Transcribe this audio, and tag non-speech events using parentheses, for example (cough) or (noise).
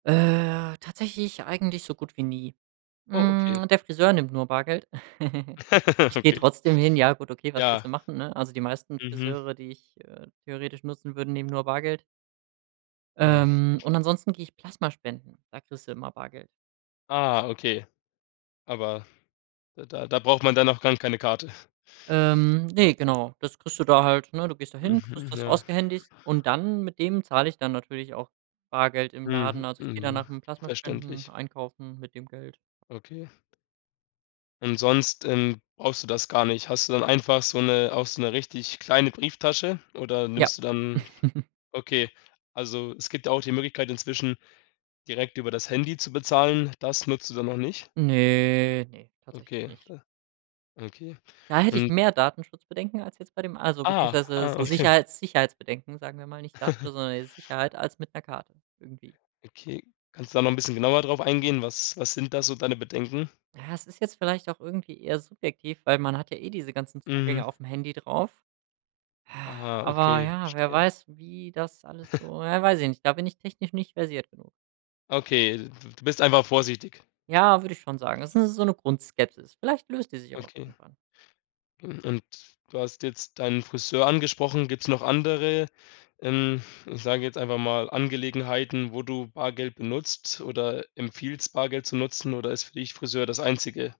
Äh, tatsächlich eigentlich so gut wie nie. Oh, okay. Hm, der Friseur nimmt nur Bargeld. (chuckles) (laughs) Ich gehe Okay. trotzdem hin, ja gut, okay, was willst du Ja. machen, ne? Also, die meisten Mhm. Friseure, die ich, äh, theoretisch nutzen würde, nehmen nur Bargeld. Ah. Ähm, und ansonsten gehe ich Plasmaspenden, da kriegst du immer Bargeld. Ah, okay. Aber da da braucht man dann auch gar keine Karte. (chuckles) Ähm, ne, genau, das kriegst du da halt, ne? Du gehst dahin, kriegst Mhm, das ja. ausgehändigt und dann, mit dem zahle ich dann natürlich auch Bargeld im Mhm, Laden. Also, ich gehe dann mhm, nach dem Plasma spenden verständlich. einkaufen mit dem Geld. Okay. Und sonst, ähm, brauchst du das gar nicht. Hast du dann einfach so 'ne auch so 'ne richtig kleine Brieftasche oder Ja. nimmst du dann (chuckles) okay, also es gibt ja auch die Möglichkeit inzwischen, direkt über das Handy zu bezahlen. Das nutzt du dann noch nicht? Ne, ne, tatsächlich Okay nicht. da okay. Da hätte ich Und mehr Datenschutzbedenken als jetzt bei dem also, Ah, beziehungsweise, ah so okay. Sicherheits Sicherheitsbedenken, sagen wir mal, nicht Datenschutz, (chuckles) sondern, äh, Sicherheit als mit 'ner Karte irgendwie. Okay, kannst du da noch 'n bisschen genauer drauf eingehen, was was sind da so deine Bedenken? Ja es ist jetzt vielleicht auch irgendwie eher subjektiv, weil man hat ja eh diese ganzen Zugänge Mhm. aufm Handy drauf. Ah, Aha, aber okay, ja, wer verstehe. weiß, wie das alles (chuckles) so ja, weiß ich nicht, da bin ich technisch nicht versiert genug. Okay, d d du bist einfach vorsichtig. Ja, würde ich schon sagen. Das ist so 'ne Grundskepsis. Vielleicht löst die sich aber auch Okay. irgendwann. Mhm, und du hast jetzt deinen Friseur angesprochen. Gibt's noch andere, ähm, ich sage jetzt einfach mal, Angelegenheiten, wo du Bargeld benutzt oder empfiehlst, Bargeld zu nutzen oder ist für dich Friseur das Einzige?